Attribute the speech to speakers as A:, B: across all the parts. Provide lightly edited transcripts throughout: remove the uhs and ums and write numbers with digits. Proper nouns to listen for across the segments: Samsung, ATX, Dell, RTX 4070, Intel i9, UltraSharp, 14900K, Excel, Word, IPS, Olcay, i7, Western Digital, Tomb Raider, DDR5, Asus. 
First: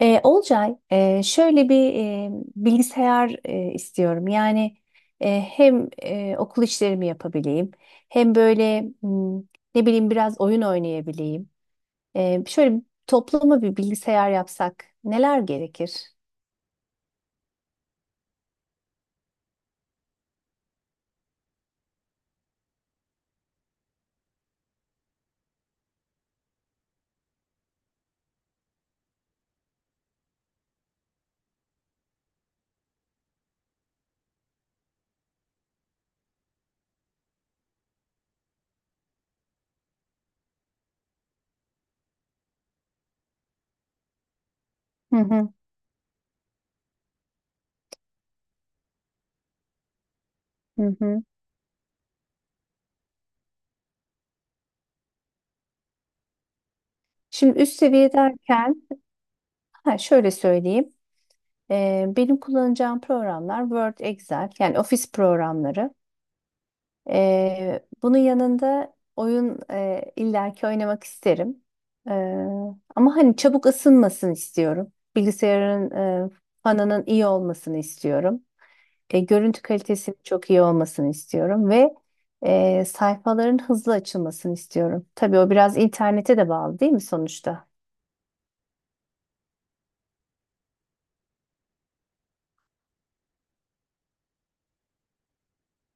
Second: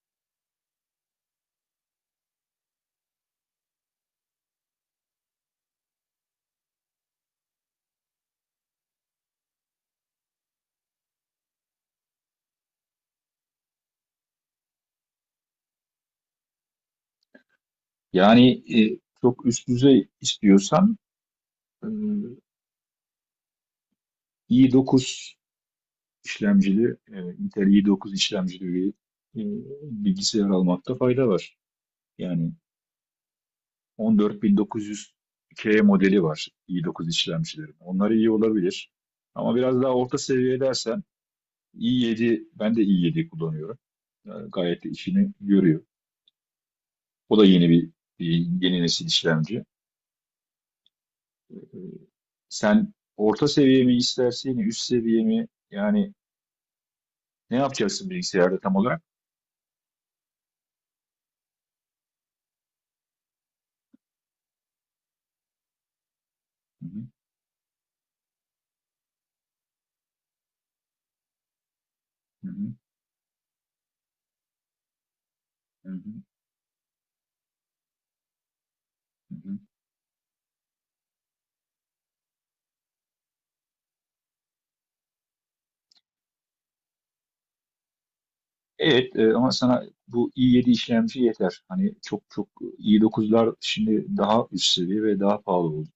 A: Olcay, şöyle bir bilgisayar istiyorum. Yani hem okul işlerimi yapabileyim, hem böyle ne bileyim biraz oyun oynayabileyim. Şöyle toplama bir bilgisayar yapsak neler gerekir?
B: Yani çok üst düzey istiyorsan e, i9 işlemcili, Intel i9 işlemcili bir e, bilgisayar almakta fayda var. Yani 14900K modeli var i9 işlemcilerin. Onlar iyi olabilir. Ama biraz daha orta seviye dersen i7, ben de i7 kullanıyorum. Gayet de
A: Hı
B: işini
A: hı.
B: görüyor. O da yeni bir e, yeni nesil işlemci.
A: Hı hı.
B: Ee, Sen orta seviye mi istersin, üst seviye mi? Yani ne
A: Şimdi üst
B: yapacaksın
A: seviye
B: bilgisayarda tam
A: derken
B: olarak?
A: ha, şöyle söyleyeyim. Benim kullanacağım programlar Word, Excel, yani ofis programları.
B: Hı hı,
A: Bunun yanında oyun illaki oynamak isterim. Ee,
B: hı hı,
A: Ama hani çabuk ısınmasını istiyorum.
B: hı
A: Bilgisayarın
B: hı,
A: e, fanının iyi olmasını istiyorum.
B: hı hı.
A: Görüntü kalitesinin çok iyi olmasını istiyorum ve sayfaların hızlı açılmasını istiyorum. Tabii o biraz internete de bağlı değil mi sonuçta?
B: Evet, ama sana bu i7 işlemci yeter. Hani çok çok i9'lar şimdi daha üst seviye ve daha pahalı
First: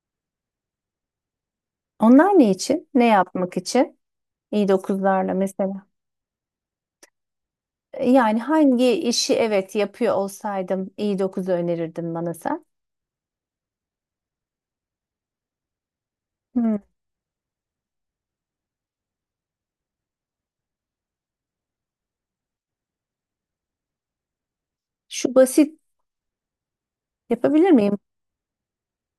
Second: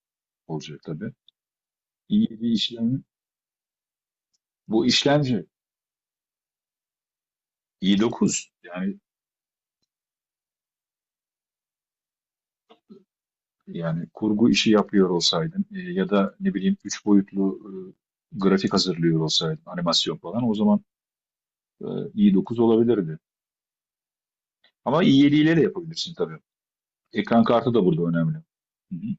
B: olacak tabii.
A: Onlar
B: i7
A: ne için?
B: işlem
A: Ne yapmak için?
B: Bu
A: i9'larla
B: işlemci
A: mesela. Yani
B: i9,
A: hangi işi evet yapıyor olsaydım i9'u önerirdin bana sen?
B: yani kurgu işi yapıyor olsaydın, ya da ne bileyim
A: Hmm.
B: 3 boyutlu grafik hazırlıyor olsaydın, animasyon falan, o zaman e, i9 olabilirdi. Ama
A: Şu
B: i7 ile de
A: basit
B: yapabilirsin tabii. Ekran
A: yapabilir
B: kartı da
A: miyim?
B: burada önemli. Hı hı.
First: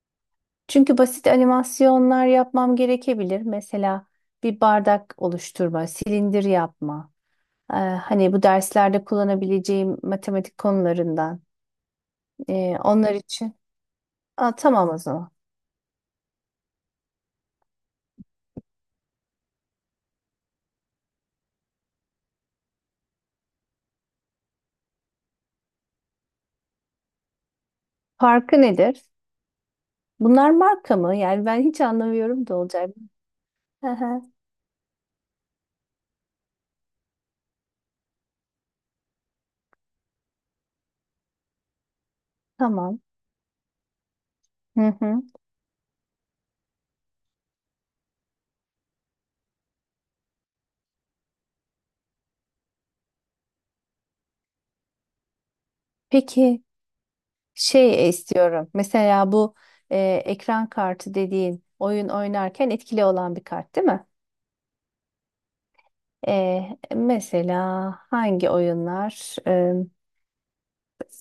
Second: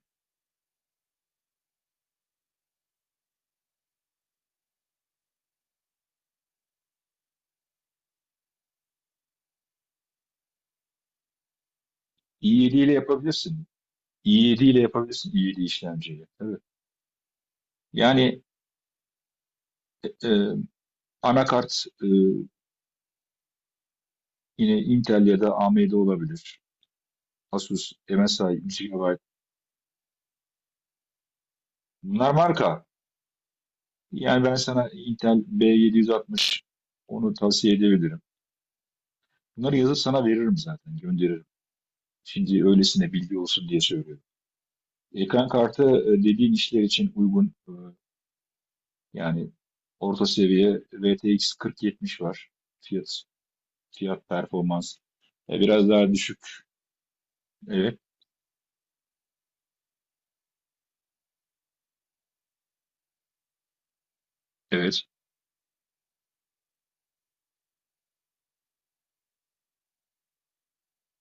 A: Çünkü basit animasyonlar yapmam gerekebilir. Mesela bir bardak oluşturma, silindir yapma. Hani bu derslerde kullanabileceğim matematik konularından.
B: i7 ile
A: Onlar
B: yapabilirsin.
A: için. Aa,
B: i7 ile
A: tamam o
B: yapabilirsin,
A: zaman.
B: i7 işlemciyle. Evet. Yani e, e, anakart yine Intel ya da AMD olabilir. Asus, MSI,
A: Farkı
B: 100
A: nedir?
B: GB.
A: Bunlar marka mı? Yani ben hiç
B: Bunlar
A: anlamıyorum da
B: marka.
A: olacak. Hı hı.
B: Yani ben sana Intel B760, onu tavsiye edebilirim. Bunları yazıp sana veririm zaten, gönderirim. Şimdi
A: Tamam.
B: öylesine bilgi olsun diye söylüyorum.
A: Hı hı.
B: Ekran kartı dediğin işler için uygun. Yani Orta seviye RTX 4070 var. Fiyat Fiyat performans. Biraz daha düşük.
A: Peki
B: Evet,
A: şey istiyorum. Mesela bu e, ekran kartı dediğin oyun oynarken etkili olan bir kart değil mi?
B: evet.
A: E, Mesela hangi oyunlar?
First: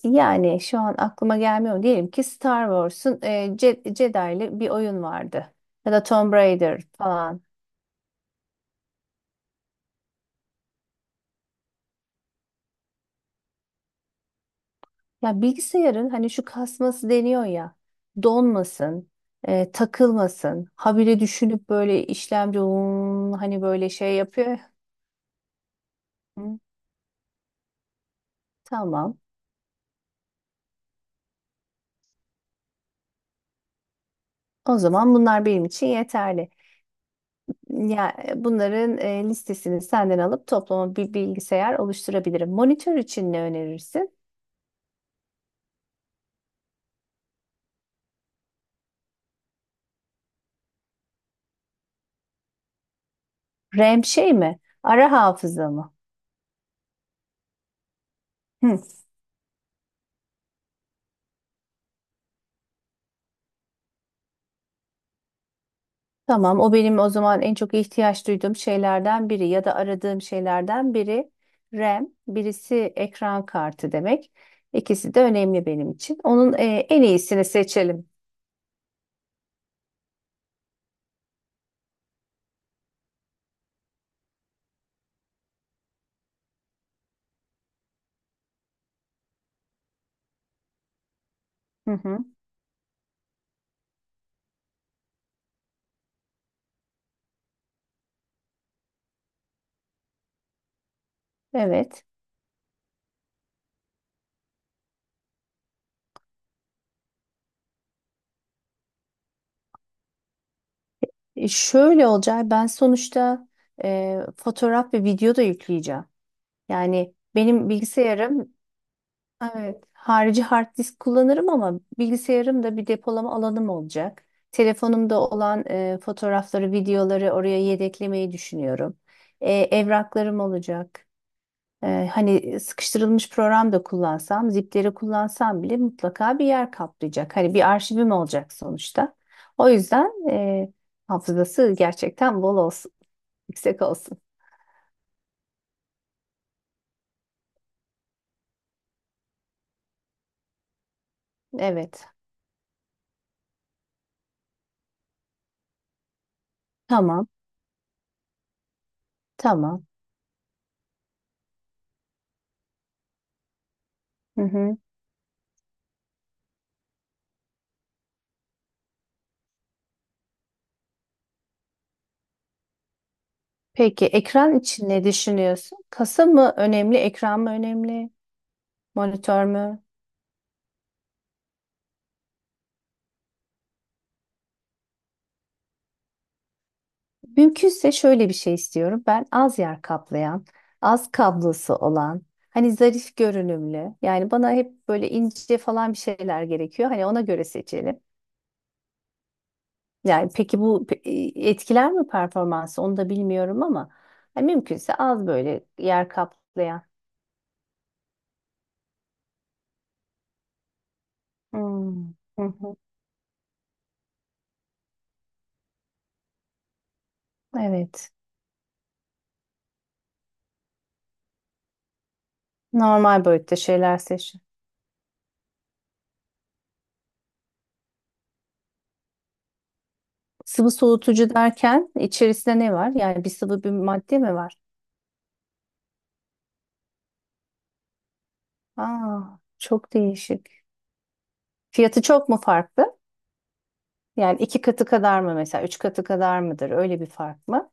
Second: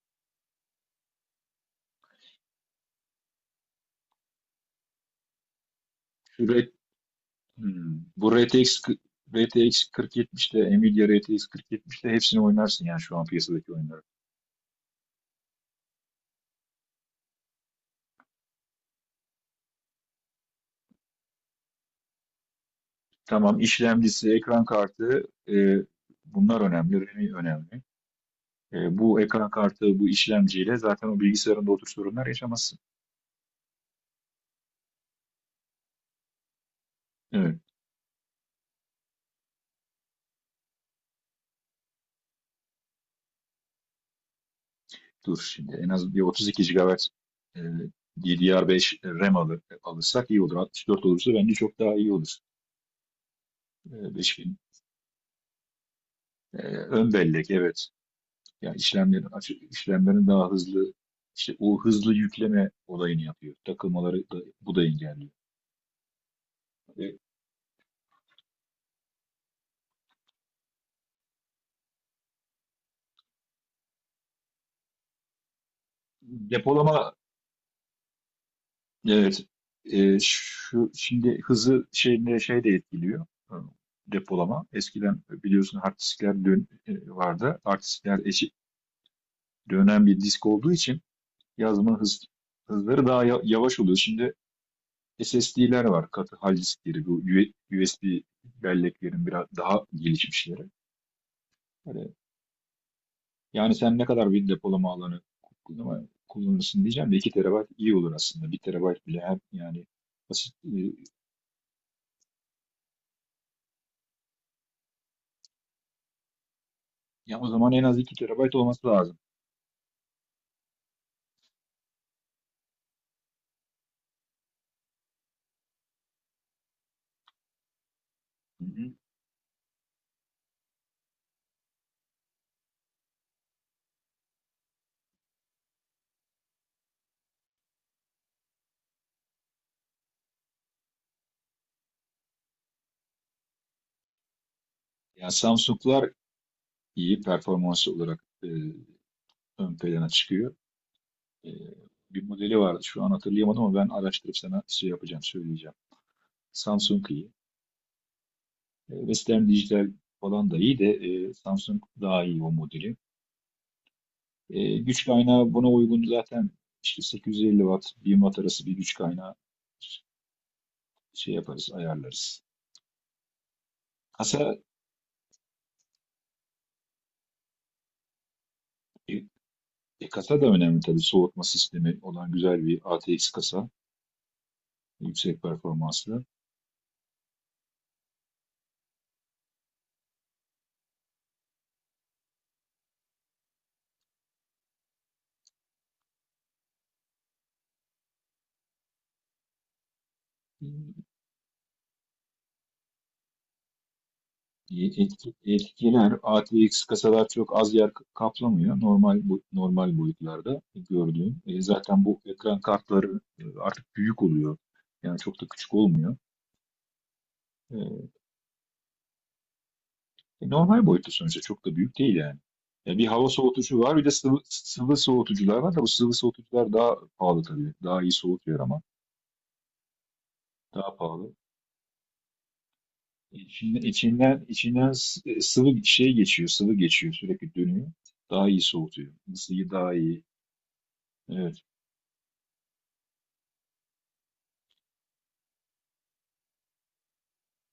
A: Yani şu an aklıma gelmiyor. Diyelim ki Star Wars'un Jedi'li bir oyun vardı. Ya da Tomb
B: Şu re-
A: Raider falan.
B: Hmm. RTX 4070'te, Nvidia RTX 4070'te hepsini oynarsın yani, şu an piyasadaki oyunları.
A: Ya bilgisayarın hani şu kasması deniyor ya. Donmasın, takılmasın. Habire düşünüp böyle işlemci "Hmm,"
B: Tamam,
A: hani böyle şey
B: işlemcisi,
A: yapıyor.
B: ekran kartı, e,
A: Hı,
B: bunlar önemli, RAM'i önemli.
A: tamam.
B: Bu ekran kartı, bu işlemciyle zaten o bilgisayarında o tür sorunlar yaşamazsın.
A: O zaman bunlar benim için yeterli.
B: Evet.
A: Ya bunların listesini senden alıp toplama bir bilgisayar oluşturabilirim. Monitör için ne önerirsin?
B: Dur şimdi, en az bir 32 GB e, DDR5 RAM alırsak iyi olur. 64 olursa bence çok daha iyi olur.
A: RAM şey
B: 5000,
A: mi? Ara hafıza mı?
B: ön bellek, evet. Yani
A: Hı.
B: işlemlerin daha hızlı, işte o hızlı yükleme olayını yapıyor. Takılmaları da, bu da engelliyor.
A: Tamam, o benim o
B: E,
A: zaman en çok ihtiyaç duyduğum şeylerden biri ya da aradığım şeylerden biri RAM, birisi ekran kartı demek. İkisi de önemli benim için. Onun en
B: depolama,
A: iyisini seçelim.
B: evet. Şu, şimdi hızı şeyine şey de etkiliyor. Depolama. Eskiden biliyorsun hard diskler vardı. Hard diskler eşi, dönen bir disk olduğu için
A: Hı
B: yazma
A: hı.
B: hızları daha yavaş oluyor. Şimdi SSD'ler var, katı hal diskleri, bu USB belleklerin biraz daha gelişmişleri.
A: Evet.
B: Hani, yani sen ne kadar bir depolama alanı kullanırsın diyeceğim de, 2 TB iyi olur aslında. 1 TB bile, hem yani basit,
A: Şöyle olacak. Ben sonuçta fotoğraf ve video da yükleyeceğim. Yani
B: ya o
A: benim
B: zaman en az 2 TB
A: bilgisayarım,
B: olması lazım.
A: evet, harici hard disk kullanırım ama bilgisayarımda bir depolama alanım olacak. Telefonumda olan fotoğrafları, videoları oraya yedeklemeyi
B: Hı hı.
A: düşünüyorum. Evraklarım olacak. Hani sıkıştırılmış program da kullansam, zipleri kullansam bile mutlaka bir yer kaplayacak. Hani bir arşivim olacak sonuçta. O yüzden hafızası gerçekten bol olsun, yüksek olsun.
B: Ya Samsung'lar iyi performans olarak ön plana çıkıyor. E,
A: Evet.
B: Bir modeli vardı, şu an hatırlayamadım, ama ben araştırıp sana şey yapacağım, söyleyeceğim. Samsung
A: Tamam.
B: iyi. E, Western
A: Tamam.
B: Digital falan da iyi de, Samsung daha iyi o modeli.
A: Hı hı.
B: E, güç kaynağı buna uygun zaten, işte 850 watt 1000 watt arası bir güç kaynağı, şey yaparız, ayarlarız.
A: Peki
B: Kasa,
A: ekran için ne düşünüyorsun? Kasa mı önemli, ekran mı önemli,
B: e,
A: monitör mü?
B: kasa da önemli tabii, soğutma sistemi olan güzel bir ATX kasa, yüksek performanslı.
A: Mümkünse şöyle bir şey istiyorum. Ben az yer kaplayan, az kablosu olan, hani zarif görünümlü. Yani bana hep böyle ince falan bir şeyler gerekiyor. Hani ona göre seçelim. Yani peki etkiler mi performansı onu da bilmiyorum ama yani mümkünse az
B: Etki,
A: böyle yer
B: etkiler ATX
A: kaplayan.
B: kasalar çok az yer kaplamıyor, normal normal boyutlarda gördüğüm. Zaten
A: Hmm.
B: bu
A: Hı
B: ekran
A: hı.
B: kartları artık büyük oluyor. Yani çok da küçük olmuyor. E,
A: Evet.
B: Normal boyutta, sonuçta çok da büyük değil yani. E, bir
A: Normal
B: hava
A: boyutta
B: soğutucu var,
A: şeyler
B: bir de
A: seçin.
B: sıvı soğutucular var da, bu sıvı soğutucular daha pahalı tabii. Daha iyi soğutuyor ama
A: Sıvı
B: daha
A: soğutucu
B: pahalı.
A: derken içerisinde ne var? Yani bir
B: E,
A: sıvı bir
B: İçinden,
A: madde mi var?
B: sıvı şey geçiyor, sıvı geçiyor, sürekli dönüyor. Daha iyi soğutuyor.
A: Aa,
B: Isıyı
A: çok
B: daha iyi.
A: değişik.
B: Evet.
A: Fiyatı çok mu farklı? Yani iki katı kadar mı mesela? Üç katı kadar mıdır? Öyle bir fark mı?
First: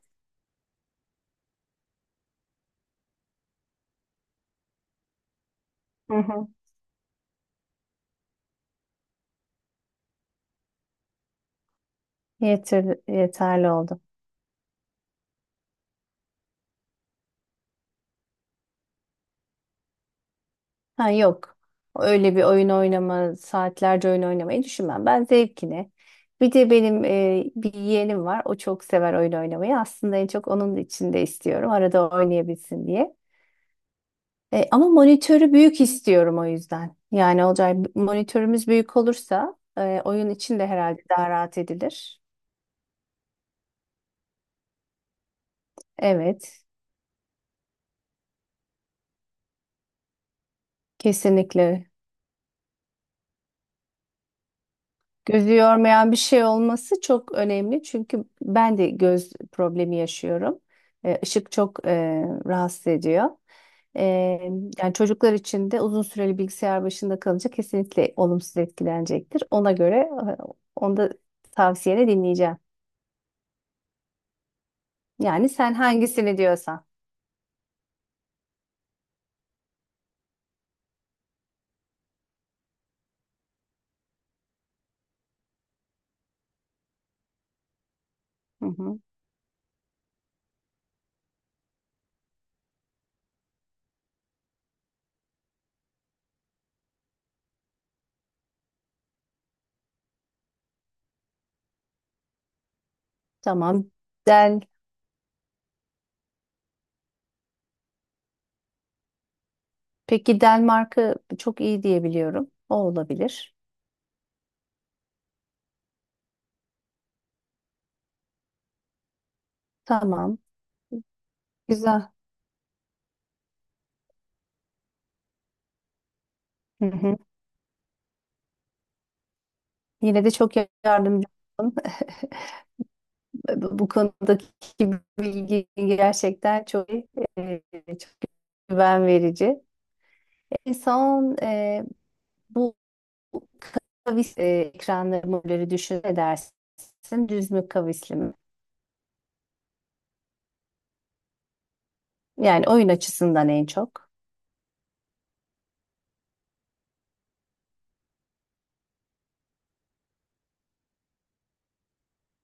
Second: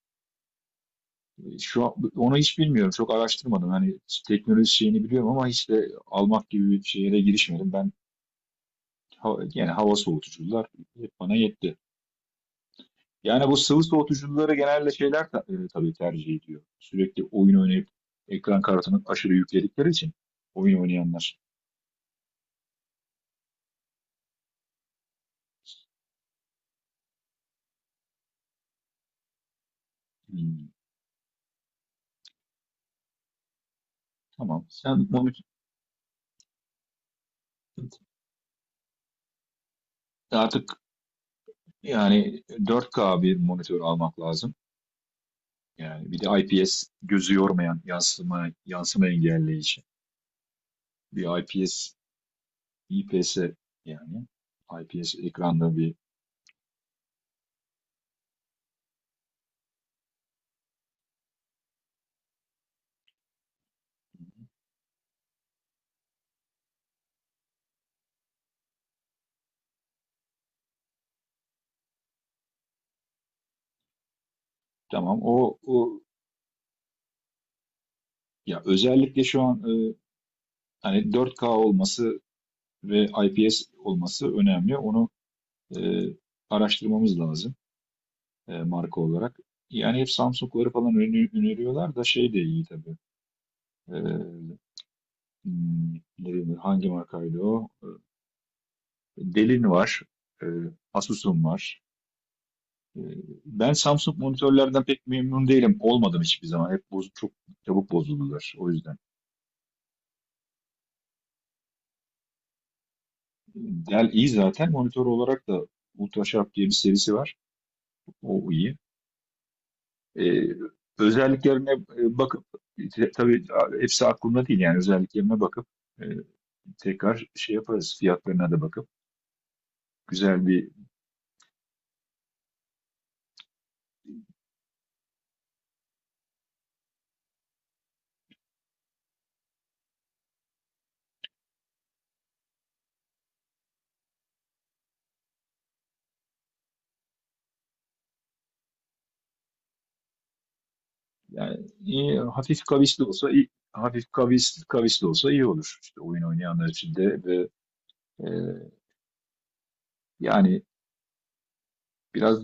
B: Şu an, onu hiç bilmiyorum. Çok araştırmadım. Hani teknoloji şeyini biliyorum ama hiç de
A: Hı hı.
B: almak gibi bir şeye girişmedim. Ben hava, yani hava soğutucular hep bana yetti.
A: Yeter,
B: Yani bu
A: yeterli
B: sıvı
A: oldu.
B: soğutucuları genelde şeyler tabii tercih ediyor. Sürekli oyun oynayıp ekran kartını aşırı yükledikleri için, oyun
A: Ha
B: oynayanlar.
A: yok. Öyle bir oyun oynama, saatlerce oyun oynamayı düşünmem. Ben zevkine. Bir de benim bir yeğenim var. O çok sever oyun oynamayı. Aslında en çok
B: Hmm,
A: onun için de istiyorum. Arada oynayabilsin diye.
B: tamam.
A: Ama
B: Sen monitör,
A: monitörü büyük istiyorum o yüzden. Yani olacak monitörümüz büyük olursa oyun için de
B: artık
A: herhalde daha rahat edilir.
B: yani 4K bir monitör almak lazım. Yani bir de
A: Evet,
B: IPS, gözü yormayan, yansıma engelleyici bir IPS.
A: kesinlikle.
B: IPS yani IPS
A: Gözü
B: Ekranda bir...
A: yormayan bir şey olması çok önemli. Çünkü ben de göz problemi yaşıyorum. Işık çok rahatsız ediyor. Ee, Yani çocuklar için de uzun süreli bilgisayar başında kalınca kesinlikle olumsuz etkilenecektir. Ona göre e, onu da tavsiyeni dinleyeceğim.
B: tamam
A: Yani
B: o
A: sen
B: o
A: hangisini diyorsan.
B: Ya özellikle şu an, hani 4K olması ve IPS olması önemli. Onu e, araştırmamız lazım,
A: Hı hı.
B: marka olarak. Yani hep Samsung'ları falan öneriyorlar da, şey de iyi tabii. E, hmm, ne bileyim, hangi markaydı o? E, Delin var. e, Asus'un var. Ee, Ben
A: Tamam.
B: Samsung
A: Del.
B: monitörlerden pek memnun değilim. Olmadım hiçbir zaman. Hep çok çabuk bozuldular. O yüzden.
A: Peki Dell marka çok iyi diyebiliyorum. O olabilir.
B: Dell iyi zaten. Monitör olarak da UltraSharp diye bir serisi var. O iyi.
A: Tamam.
B: Ee, özelliklerine
A: Güzel.
B: bakıp, tabii hepsi aklımda değil, yani özelliklerine bakıp e,
A: Hı hı.
B: tekrar şey yaparız. Fiyatlarına da bakıp
A: Yine de
B: güzel
A: çok
B: bir...
A: yardımcı oldun. Bu konudaki bilgi gerçekten çok çok güven verici. En son bu kavis ekranları modelleri düşün edersin düz mü kavisli mi?
B: Yani iyi, hafif
A: Yani oyun
B: kavisli olsa iyi,
A: açısından en çok
B: kavisli olsa iyi olur. İşte oyun oynayanlar için de, ve e, yani biraz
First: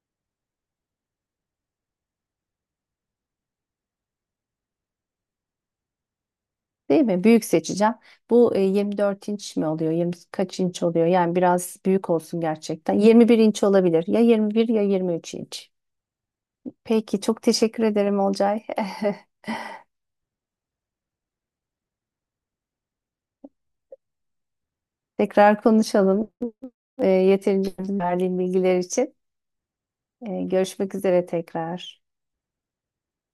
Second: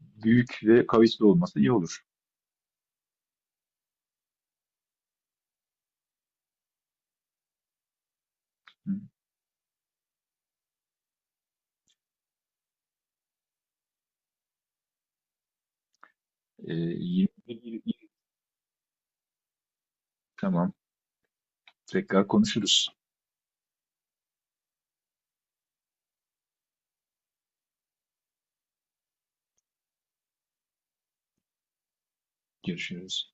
B: büyük ve kavisli olması iyi olur.
A: değil mi? Büyük seçeceğim. Bu
B: Hı.
A: 24 inç mi oluyor? 20 kaç inç oluyor? Yani biraz büyük olsun gerçekten. 21 inç olabilir. Ya 21 ya 23 inç.
B: Ee,
A: Peki çok
B: yirmi
A: teşekkür
B: bir-
A: ederim, Olcay.
B: tamam. Tekrar konuşuruz.
A: Tekrar konuşalım. Yeterince verdiğim bilgiler için. Görüşmek üzere tekrar.
B: Görüşürüz.